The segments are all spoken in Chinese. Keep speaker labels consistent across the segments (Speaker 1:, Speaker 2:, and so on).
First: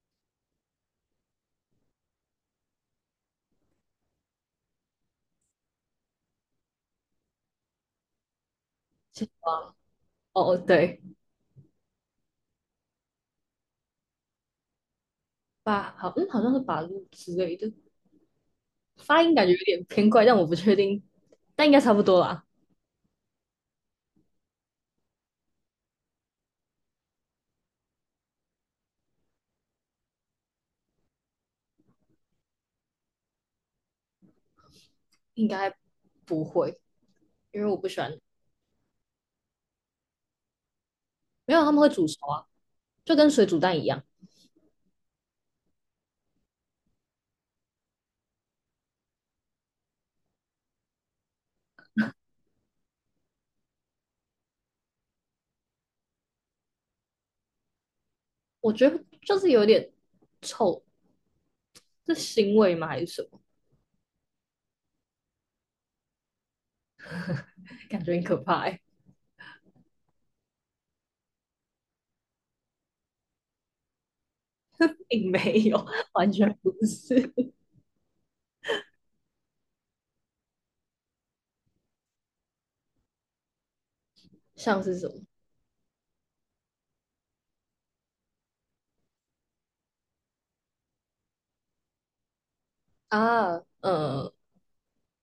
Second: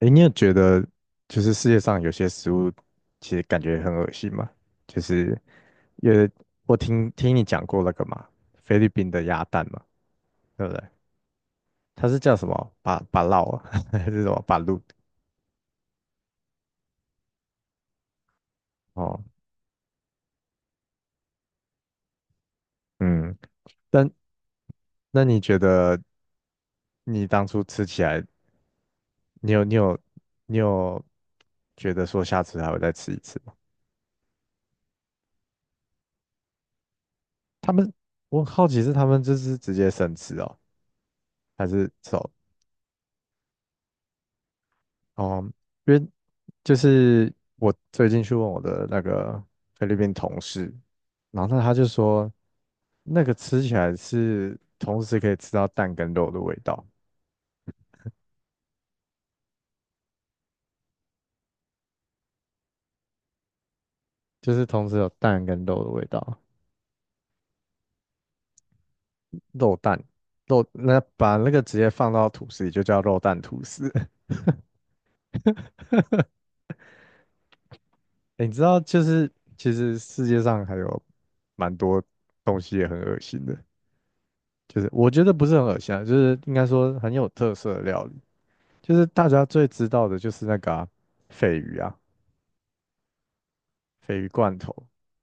Speaker 1: 诶，你有觉得就是世界上有些食物其实感觉很恶心吗？就是因为我听你讲过那个嘛，菲律宾的
Speaker 2: 金
Speaker 1: 鸭
Speaker 2: 瓜。
Speaker 1: 蛋嘛，
Speaker 2: 哦哦，
Speaker 1: 对不对？
Speaker 2: 对。
Speaker 1: 它是叫什么？巴巴烙啊，还是什么巴鲁？
Speaker 2: 八好，嗯，好像是八路之类的。
Speaker 1: 哦，
Speaker 2: 发音感觉有点偏怪，但我不确定，但应该差不多啦。
Speaker 1: 嗯，但那你觉得你当初吃起来，你有你有你有觉得说下次还会再吃一次吗？
Speaker 2: 应该不会，因为
Speaker 1: 他
Speaker 2: 我不
Speaker 1: 们，
Speaker 2: 喜欢。
Speaker 1: 我很好奇是他们就是直接生吃哦，
Speaker 2: 没有，
Speaker 1: 还
Speaker 2: 他们会
Speaker 1: 是
Speaker 2: 煮熟
Speaker 1: 走？
Speaker 2: 啊，就跟水煮蛋一样。
Speaker 1: 哦，因为就是我最近去问我的那个菲律宾同事，然后那他就说，那个吃起来是同时可以吃到蛋跟肉的味道，
Speaker 2: 我觉得就是有点臭，是腥味吗还是什么？
Speaker 1: 就是同时有蛋跟肉的味道。
Speaker 2: 感觉很可怕，欸。
Speaker 1: 肉蛋肉，那把那个直接放到吐司里就叫肉蛋吐司。
Speaker 2: 并没有，完全不是。
Speaker 1: 欸你知道，就是其实世界上还有蛮多东西也很恶心的，就
Speaker 2: 像
Speaker 1: 是
Speaker 2: 是什
Speaker 1: 我
Speaker 2: 么
Speaker 1: 觉得不是很恶心啊，就是应该说很有特色的料理。就是大家最知道的就是那个啊鲱鱼啊，
Speaker 2: 啊？
Speaker 1: 鲱鱼罐头。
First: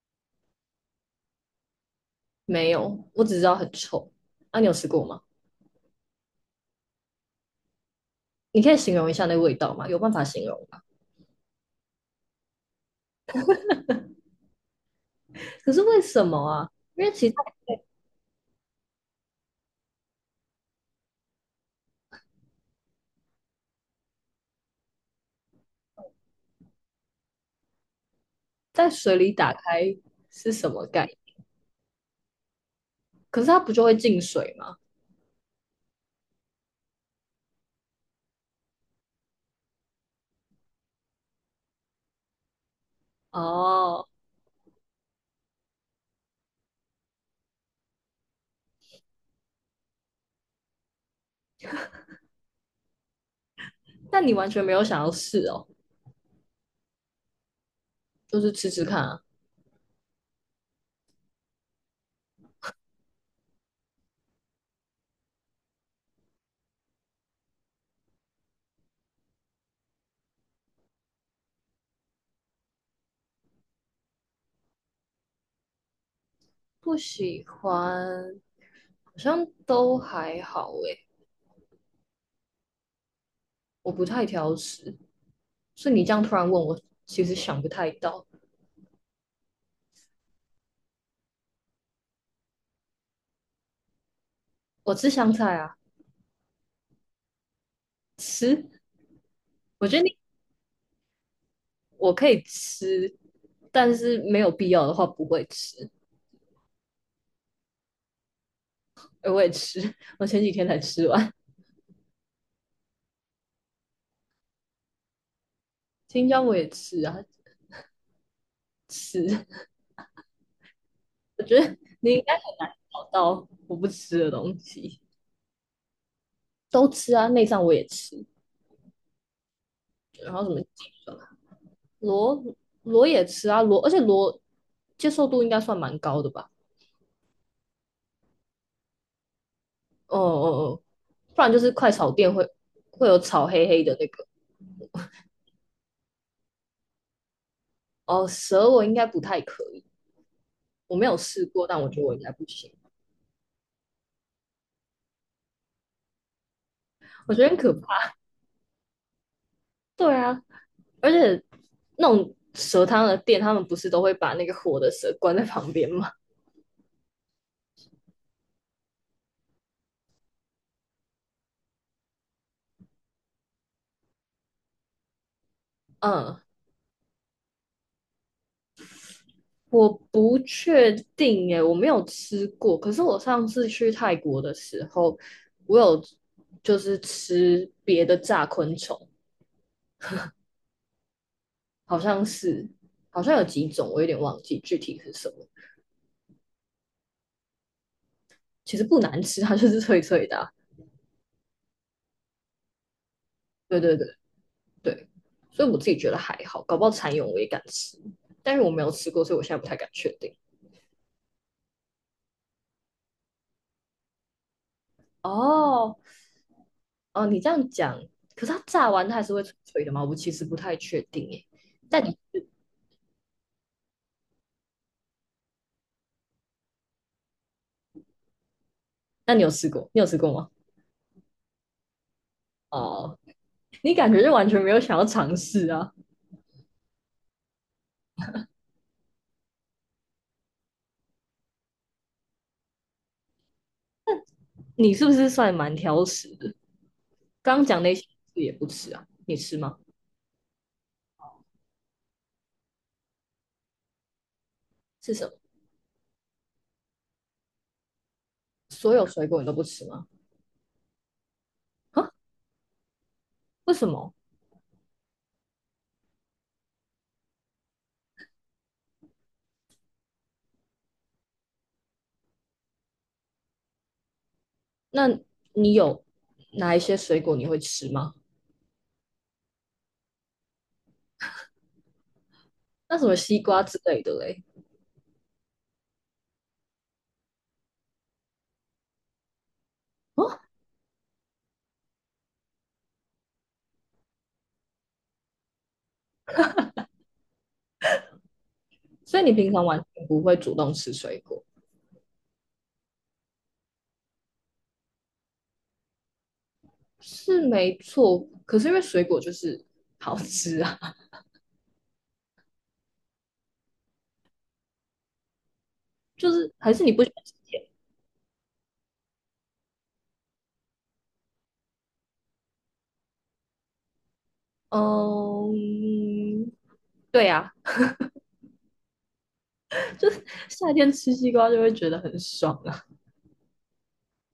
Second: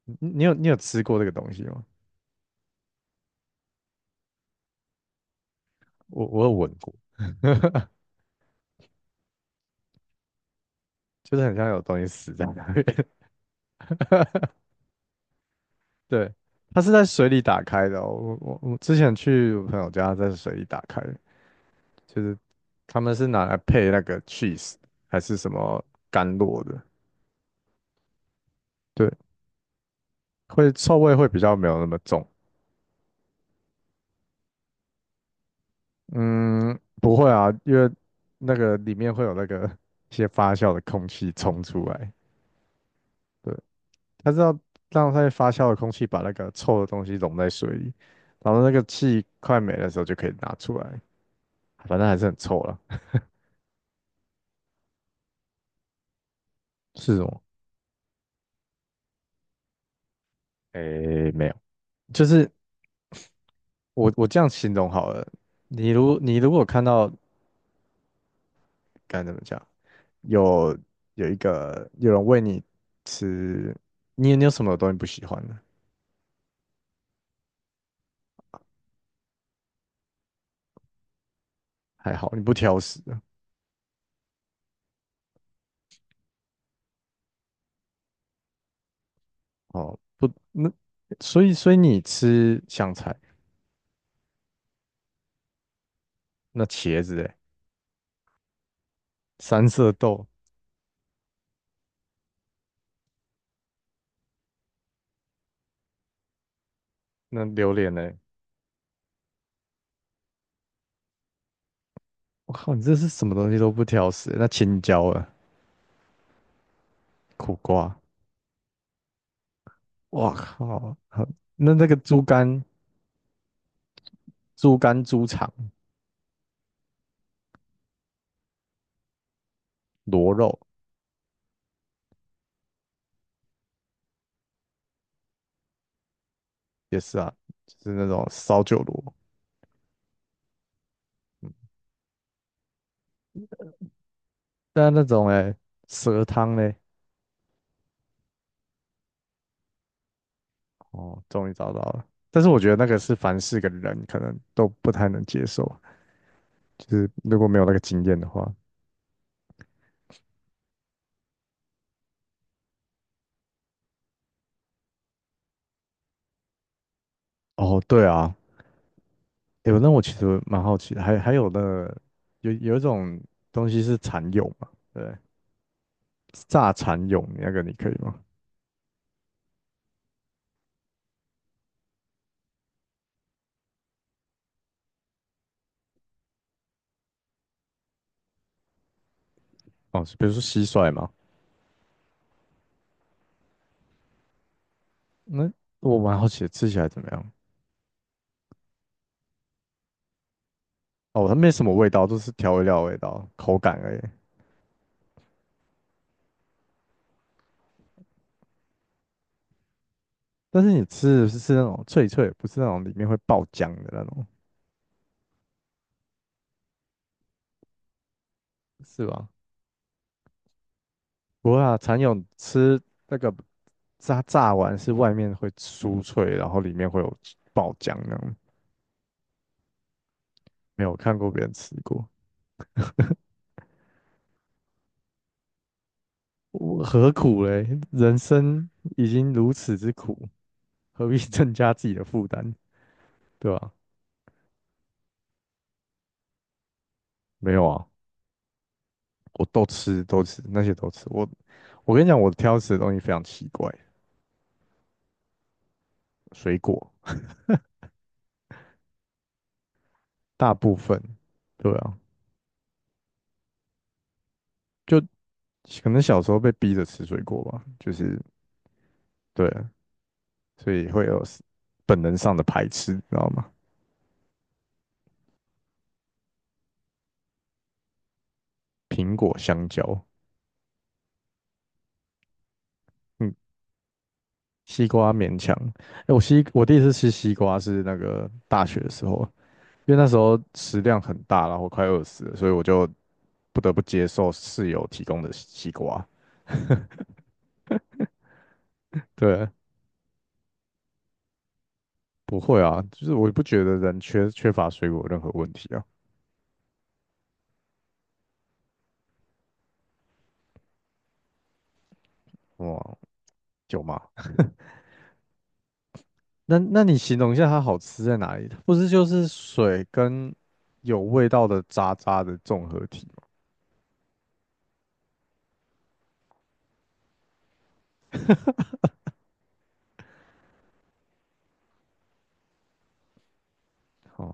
Speaker 1: 你有吃过这个东西吗？
Speaker 2: 没有，我只知道很臭。啊，你有吃过吗？
Speaker 1: 我有闻过，
Speaker 2: 你可以形容一下那味道吗？有办法形容吗？
Speaker 1: 就是很像有东西死在那边。
Speaker 2: 可是为什
Speaker 1: 对，
Speaker 2: 么啊？
Speaker 1: 它是在
Speaker 2: 因为
Speaker 1: 水
Speaker 2: 其
Speaker 1: 里打开的哦，我之前去我朋友家，在水里打开的，就是他们是拿来配那个 cheese 还是什么甘露的。
Speaker 2: 在
Speaker 1: 对，
Speaker 2: 水里打开是什
Speaker 1: 会
Speaker 2: 么
Speaker 1: 臭
Speaker 2: 概
Speaker 1: 味
Speaker 2: 念？
Speaker 1: 会比较没有那么重。
Speaker 2: 可是它不就会进水吗？
Speaker 1: 嗯，不会啊，因为那个里面会有那个一些发酵的空气冲出来。对，
Speaker 2: 哦，
Speaker 1: 它是要让它发酵的空气把那个臭的东西溶在水里，然后那个气快没的时候就可以拿出来，反正还是很臭了。
Speaker 2: 那你完全没有想要试哦，
Speaker 1: 是什么？
Speaker 2: 就是吃吃看啊。
Speaker 1: 诶，没有，就是我这样形容好了。你如果看到，该怎么讲，有有一个有人喂你吃，你有什么东西不喜欢的？
Speaker 2: 不喜欢，好像都还好诶。
Speaker 1: 还好你不挑食。
Speaker 2: 我不太挑食，所以你这样突然问我，其实想不太到。
Speaker 1: 哦，不，那所以你吃香菜？
Speaker 2: 我吃香菜啊。
Speaker 1: 那茄子哎？
Speaker 2: 吃。
Speaker 1: 三
Speaker 2: 我
Speaker 1: 色
Speaker 2: 觉得你
Speaker 1: 豆？
Speaker 2: 我可以吃，但是没有必要的话不会吃。
Speaker 1: 那榴莲哎？
Speaker 2: 哎，我也吃，我前几天才吃完。
Speaker 1: 我靠，你这是什么东西都不挑食欸。那青椒啊？
Speaker 2: 青椒我也吃啊。
Speaker 1: 苦瓜？
Speaker 2: 吃。
Speaker 1: 哇靠，好，那那个
Speaker 2: 你
Speaker 1: 猪
Speaker 2: 应该很
Speaker 1: 肝、
Speaker 2: 难找到我不吃的东
Speaker 1: 猪
Speaker 2: 西，
Speaker 1: 肝、猪肠、
Speaker 2: 都吃啊，内脏我也吃，
Speaker 1: 螺
Speaker 2: 然后什
Speaker 1: 肉？
Speaker 2: 么鸡粉啊，螺螺也吃啊，而且螺接受度应该算蛮高的吧？
Speaker 1: 也是啊，就是那种烧酒螺。
Speaker 2: 哦哦哦，不然就是快炒店会有炒黑黑的那个。
Speaker 1: 但那种哎，蛇汤嘞？
Speaker 2: 哦，蛇我应该不太可以，我没有
Speaker 1: 哦，
Speaker 2: 试
Speaker 1: 终于
Speaker 2: 过，
Speaker 1: 找到
Speaker 2: 但我觉
Speaker 1: 了。
Speaker 2: 得我应该
Speaker 1: 但
Speaker 2: 不
Speaker 1: 是我觉
Speaker 2: 行，
Speaker 1: 得那个是凡是个人可能都不太能接受，就是
Speaker 2: 我
Speaker 1: 如
Speaker 2: 觉
Speaker 1: 果
Speaker 2: 得
Speaker 1: 没
Speaker 2: 很
Speaker 1: 有那
Speaker 2: 可
Speaker 1: 个经
Speaker 2: 怕。
Speaker 1: 验的话。
Speaker 2: 对啊，而且那种蛇汤的店，他们不是都会把那个活的蛇关在旁边吗？
Speaker 1: 哦，对啊，有，那我其实蛮好奇的，还有的有一种东西是蚕蛹嘛，对，
Speaker 2: 嗯，
Speaker 1: 炸蚕蛹那个你可以吗？
Speaker 2: 我不确定耶，我没有吃过。可是我上次去泰国的时候，我有就是吃别的炸昆虫，
Speaker 1: 哦，比如说蟋蟀嘛。
Speaker 2: 好像是好像有几种，我有点忘记具体是什么。
Speaker 1: 那我蛮好奇的吃起来怎么样？
Speaker 2: 其实不难吃啊，它就是脆脆的啊。
Speaker 1: 哦，它没什么味道，都是调味料的味道，口感
Speaker 2: 对
Speaker 1: 而
Speaker 2: 对
Speaker 1: 已。
Speaker 2: 对对，所以我自己觉得还好，搞不好蚕蛹我也敢吃，但是我没有吃过，所以我现在不太敢确定。
Speaker 1: 但是你吃的是那种脆脆的，不是那种里面会爆浆的那种，
Speaker 2: 哦哦，你这样讲，可是它炸
Speaker 1: 是
Speaker 2: 完它还
Speaker 1: 吧？
Speaker 2: 是会脆脆的吗？我其实不太确定耶。
Speaker 1: 不会啊，蚕
Speaker 2: 但你
Speaker 1: 蛹吃那个炸完是外面会酥脆，然后里面会有爆浆那种。
Speaker 2: 那你有吃过？你有吃过吗？
Speaker 1: 没有看过别人吃过。
Speaker 2: 哦，你感觉就完全没有想要尝试啊？
Speaker 1: 我何苦嘞？人生已经如此之苦，何必 增加自己的负担，对吧？
Speaker 2: 你是不是算蛮挑食的？
Speaker 1: 没
Speaker 2: 刚刚
Speaker 1: 有
Speaker 2: 讲
Speaker 1: 啊，
Speaker 2: 那些你也不吃啊？你
Speaker 1: 我
Speaker 2: 吃
Speaker 1: 都
Speaker 2: 吗？
Speaker 1: 吃，都吃，那些都吃。我跟你讲，我挑食的东西非常奇怪。
Speaker 2: 是什么？
Speaker 1: 水果
Speaker 2: 所有水果你都不吃吗？
Speaker 1: 大部分，对啊，
Speaker 2: 啊？为什么？
Speaker 1: 就可能小时候被逼着吃水果吧，就是对啊，所以会有 本能上的排斥，你知道吗？
Speaker 2: 那你有哪一些水果你会吃吗？
Speaker 1: 苹果、香蕉。
Speaker 2: 那什么
Speaker 1: 嗯，
Speaker 2: 西瓜之类的嘞？
Speaker 1: 西瓜勉强。哎，我第一次吃西瓜是那个大学的时候，因为那时
Speaker 2: 哦，
Speaker 1: 候食量很大，然后快饿死了，所以我就不得不接受室友提供的西瓜。
Speaker 2: 所以你
Speaker 1: 对，
Speaker 2: 平常完全不会主动吃水果，
Speaker 1: 不会啊，就是我也不觉得人缺乏水果有任何问题啊。
Speaker 2: 是没错。可是因为水果就是好吃啊，
Speaker 1: 哇，有吗？
Speaker 2: 就是
Speaker 1: 那
Speaker 2: 还
Speaker 1: 那
Speaker 2: 是你
Speaker 1: 你
Speaker 2: 不喜
Speaker 1: 形
Speaker 2: 欢
Speaker 1: 容
Speaker 2: 吃
Speaker 1: 一下它
Speaker 2: 甜。
Speaker 1: 好吃在哪里？它不是就是水跟有味道的渣渣的综合体吗？
Speaker 2: 嗯，对呀，夏天吃西瓜就会觉得很爽啊。
Speaker 1: 哦，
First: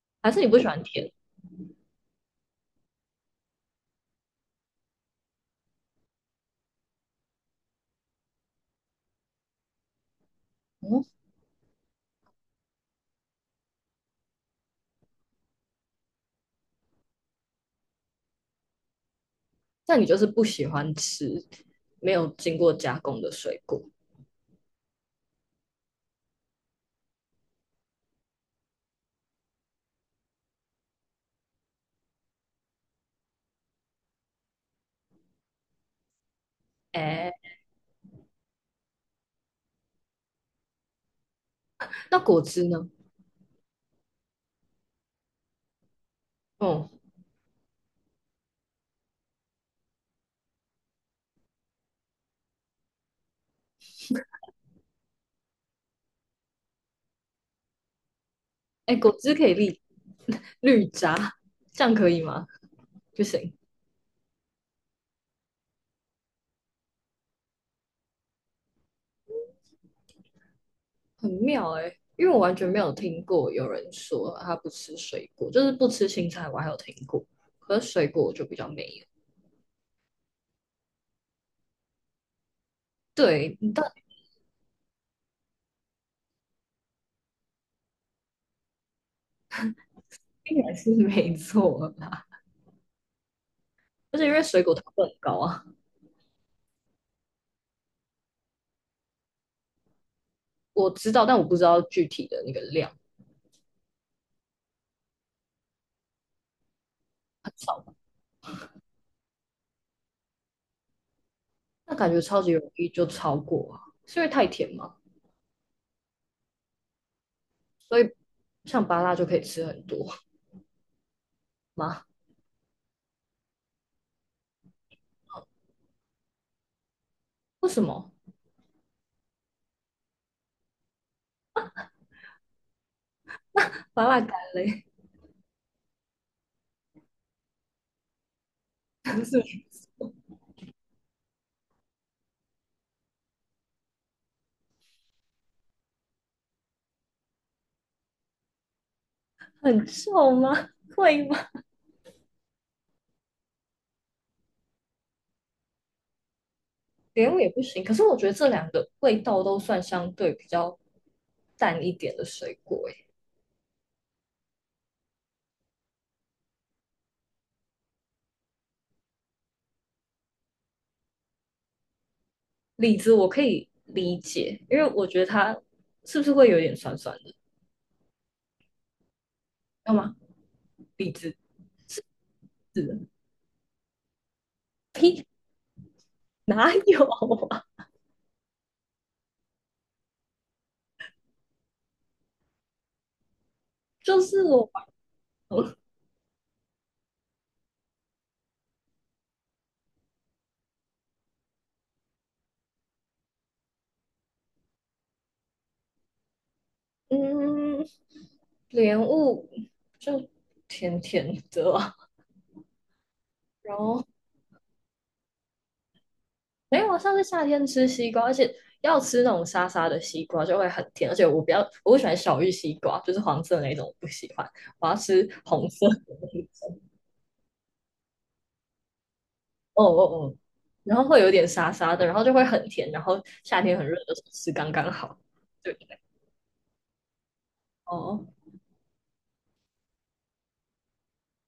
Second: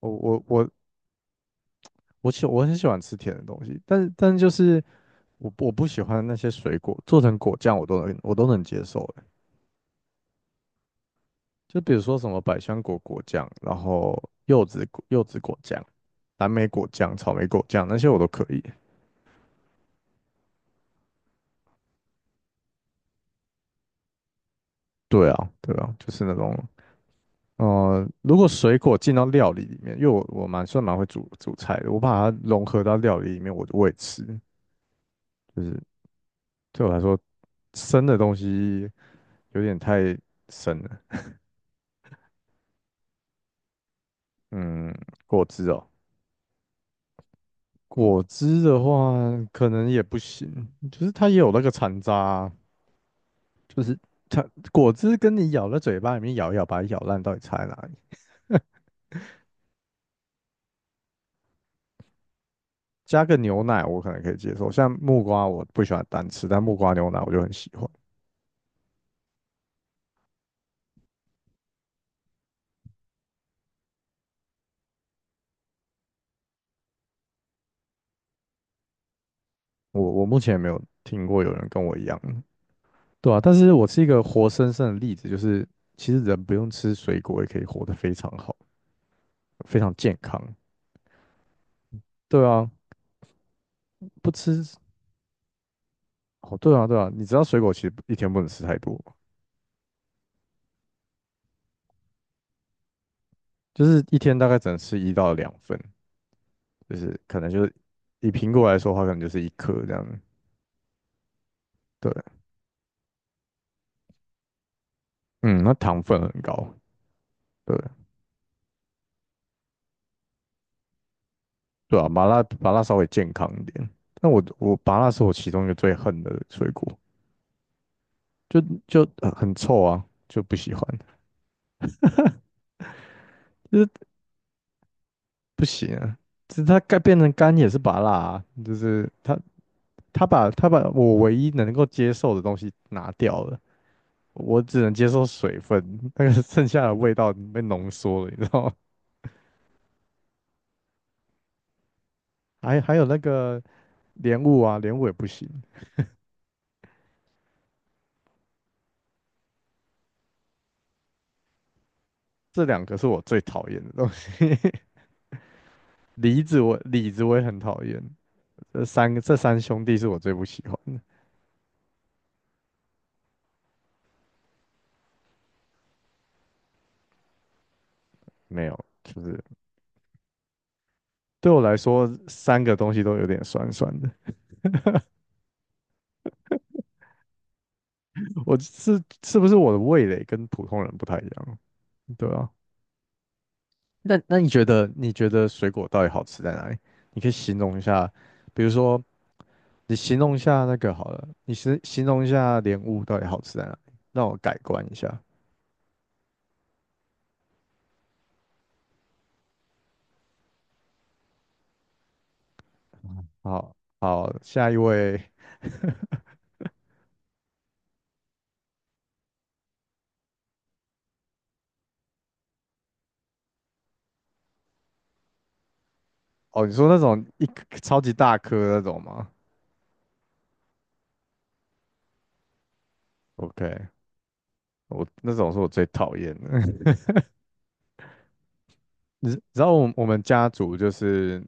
Speaker 1: 我
Speaker 2: 还是
Speaker 1: 我
Speaker 2: 你不喜
Speaker 1: 我
Speaker 2: 欢甜？
Speaker 1: 我很喜欢吃甜的东西，但是就是我不喜欢那些水果做成果酱，我都能接受。
Speaker 2: 嗯，
Speaker 1: 就比如说什么百香果果酱，然后柚子果酱、蓝莓果酱、草莓果酱那些我都可以。
Speaker 2: 那你就是不喜欢吃没有经过加工的水果。
Speaker 1: 对啊，对啊，就是那种。如果水果进到料理里面，因为我算蛮会煮煮菜的，我把它融合到料理里面，我也吃。就是对我来说，
Speaker 2: 哎，
Speaker 1: 生的东西有点太生了。
Speaker 2: 那果汁呢？
Speaker 1: 嗯，果汁哦。
Speaker 2: 哦，
Speaker 1: 果汁的话可能也不行，就是它也有那个残渣啊，就是它果汁跟你咬在嘴巴里面咬一咬，把它咬烂，到底差在哪里？
Speaker 2: 哎，果汁可以绿榨，这样可以吗？不
Speaker 1: 加个
Speaker 2: 行，
Speaker 1: 牛奶我可能可以接受，像木瓜我不喜欢单吃，但木瓜牛奶我就很喜欢。
Speaker 2: 很妙哎，因为我完全没有听过有人说他不吃水果，就是不吃青菜，我还有听过，可是水果我就比较没有。
Speaker 1: 我目前没有听过有人跟我一样。对啊，但
Speaker 2: 对，
Speaker 1: 是我是一个活生生的例子，就是其实人不用吃水果也可以活得非常好，非常健康。
Speaker 2: 应该是没错啦，
Speaker 1: 对啊，
Speaker 2: 就是
Speaker 1: 不
Speaker 2: 因为水
Speaker 1: 吃
Speaker 2: 果糖分很高啊。
Speaker 1: 哦，对啊，对啊，你知道水果其实一天不能吃太多吗？
Speaker 2: 我知道，但我不知道具体的那个量，
Speaker 1: 就是一天大概只能吃一到两份，就是可能
Speaker 2: 很
Speaker 1: 就是
Speaker 2: 少。
Speaker 1: 以苹果来说的话，可能就是一颗这样。
Speaker 2: 那感
Speaker 1: 对，
Speaker 2: 觉超级容易就超过啊，是因为太甜吗？
Speaker 1: 嗯，那糖分很高。对，
Speaker 2: 所以像芭乐就可以吃很多
Speaker 1: 对
Speaker 2: 吗？
Speaker 1: 啊，麻辣稍微健康一点。但我麻辣是我其中一个最恨的水果，
Speaker 2: 为什么
Speaker 1: 就就很臭啊，就不喜欢，就是
Speaker 2: 芭乐干嘞？
Speaker 1: 不行啊。其实它该变成干也是麻辣啊，就是
Speaker 2: 不
Speaker 1: 它
Speaker 2: 是
Speaker 1: 它把它把我唯一能够接受的东西拿掉了，我只能接受水分，那个剩下的味道被浓缩了，你知道吗？
Speaker 2: 很臭吗？会吗？
Speaker 1: 还有那个莲雾啊，莲雾也不行，
Speaker 2: 莲雾也不行。可是我觉得这两个味道都算相对比较淡一点的水
Speaker 1: 这两
Speaker 2: 果欸，
Speaker 1: 个是
Speaker 2: 诶，
Speaker 1: 我最讨厌的东西。梨子我李子我也很讨厌，这三兄弟是我最不喜欢的。
Speaker 2: 李子我可以理解，因为我觉得它是不是会有点酸酸的？
Speaker 1: 没有，就是
Speaker 2: 要吗？李子
Speaker 1: 对我来说，三个
Speaker 2: 是
Speaker 1: 东
Speaker 2: 的，
Speaker 1: 西都有点酸酸的。
Speaker 2: 呸，哪有啊。
Speaker 1: 是不是我的味蕾跟普通人不太一样？对啊，那
Speaker 2: 就
Speaker 1: 那
Speaker 2: 是我把
Speaker 1: 你觉得水果到底好吃在哪里？你可以形容一下，比如说你形容一下那个好了，形容一下莲雾到底好吃在哪里，让我改观一下。
Speaker 2: 嗯，莲雾就甜甜的啊。
Speaker 1: 好，
Speaker 2: 然后
Speaker 1: 好，下一位。
Speaker 2: 没有啊，上次夏天吃西瓜，而且要吃那种沙沙的西瓜就会很甜，而且我比较我不喜欢小玉西瓜，就是黄色那种我不喜欢，我要吃红色的那
Speaker 1: 哦，你
Speaker 2: 种。
Speaker 1: 说那种一颗超级大颗那种吗
Speaker 2: 哦哦哦，然后会有点沙沙的，然后就会很甜，然后夏天很
Speaker 1: ？OK，
Speaker 2: 热的时候吃刚刚
Speaker 1: 我
Speaker 2: 好。
Speaker 1: 那种是我
Speaker 2: 对，
Speaker 1: 最讨厌的。
Speaker 2: 哦，
Speaker 1: 你知道我们家族就是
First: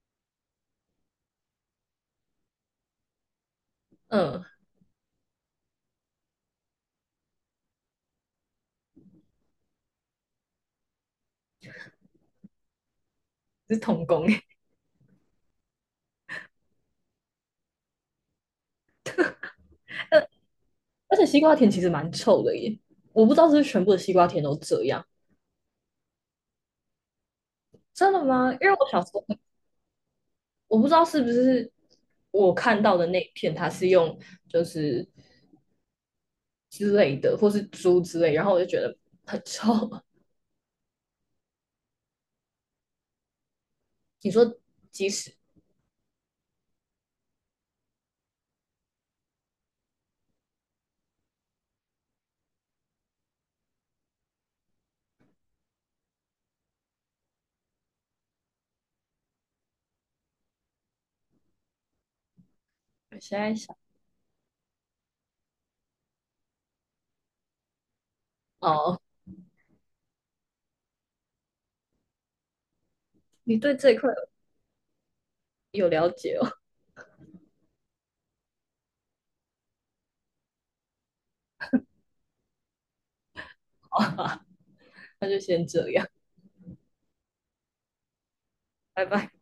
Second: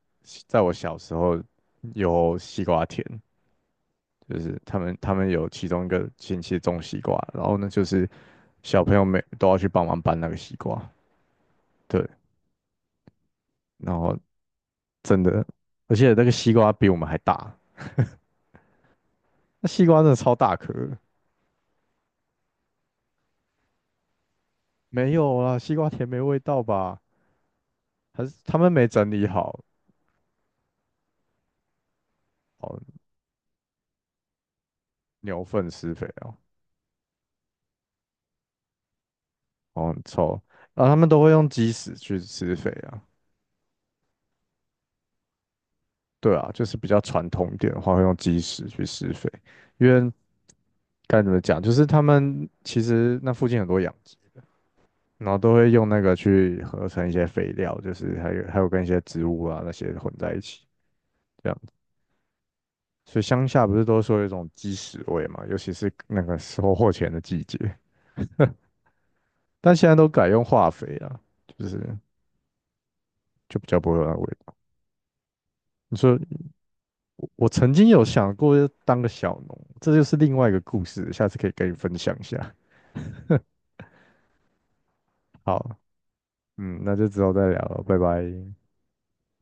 Speaker 1: 在我小时候有西瓜田，就
Speaker 2: 嗯，
Speaker 1: 是他们有其中一个亲戚种西瓜，然后呢就是小朋友每都要去帮忙搬那个西瓜。对，
Speaker 2: 是
Speaker 1: 然
Speaker 2: 童
Speaker 1: 后
Speaker 2: 工耶。
Speaker 1: 真的，而且那个西瓜比我们还大，那西瓜真的超大颗的。
Speaker 2: 而且西瓜甜其实蛮臭的耶，我不知道是不是全部的西瓜甜都这样。
Speaker 1: 没有啊，西瓜田没味道吧？
Speaker 2: 真
Speaker 1: 还
Speaker 2: 的
Speaker 1: 是
Speaker 2: 吗？
Speaker 1: 他
Speaker 2: 因为
Speaker 1: 们没
Speaker 2: 我小
Speaker 1: 整
Speaker 2: 时候
Speaker 1: 理好，
Speaker 2: 我不知道是不是我
Speaker 1: 哦，
Speaker 2: 看到的那一片，它是用就是
Speaker 1: 牛粪施肥哦。
Speaker 2: 之类的，或是猪之类，然后我就觉得很臭。
Speaker 1: 哦，很 臭，然后他们都会用鸡屎去施肥啊。
Speaker 2: 你说即使
Speaker 1: 对啊，就是比较传统一点的话，会用基石去施肥，因为该怎么讲，就是他们其实那附近很多养殖，然后都会用那个去合成一些肥料，就是还有跟一些植物啊那些混在一起这样子。
Speaker 2: 我
Speaker 1: 所以
Speaker 2: 现
Speaker 1: 乡
Speaker 2: 在
Speaker 1: 下不
Speaker 2: 想
Speaker 1: 是都说有一种鸡屎味嘛，尤其是那个收获前的季节，
Speaker 2: 哦，
Speaker 1: 但现在都改用化肥了，就是
Speaker 2: 你
Speaker 1: 就比
Speaker 2: 对
Speaker 1: 较不
Speaker 2: 这
Speaker 1: 会
Speaker 2: 一
Speaker 1: 有
Speaker 2: 块
Speaker 1: 那个味道。
Speaker 2: 有
Speaker 1: 你
Speaker 2: 了
Speaker 1: 说
Speaker 2: 解哦。
Speaker 1: 我曾经有想过要当个小农，这就是另外一个故事，下次可以跟你分享一下。
Speaker 2: 那就先
Speaker 1: 好。
Speaker 2: 这样，
Speaker 1: 嗯，那就之后再聊了，拜拜。
Speaker 2: 拜拜。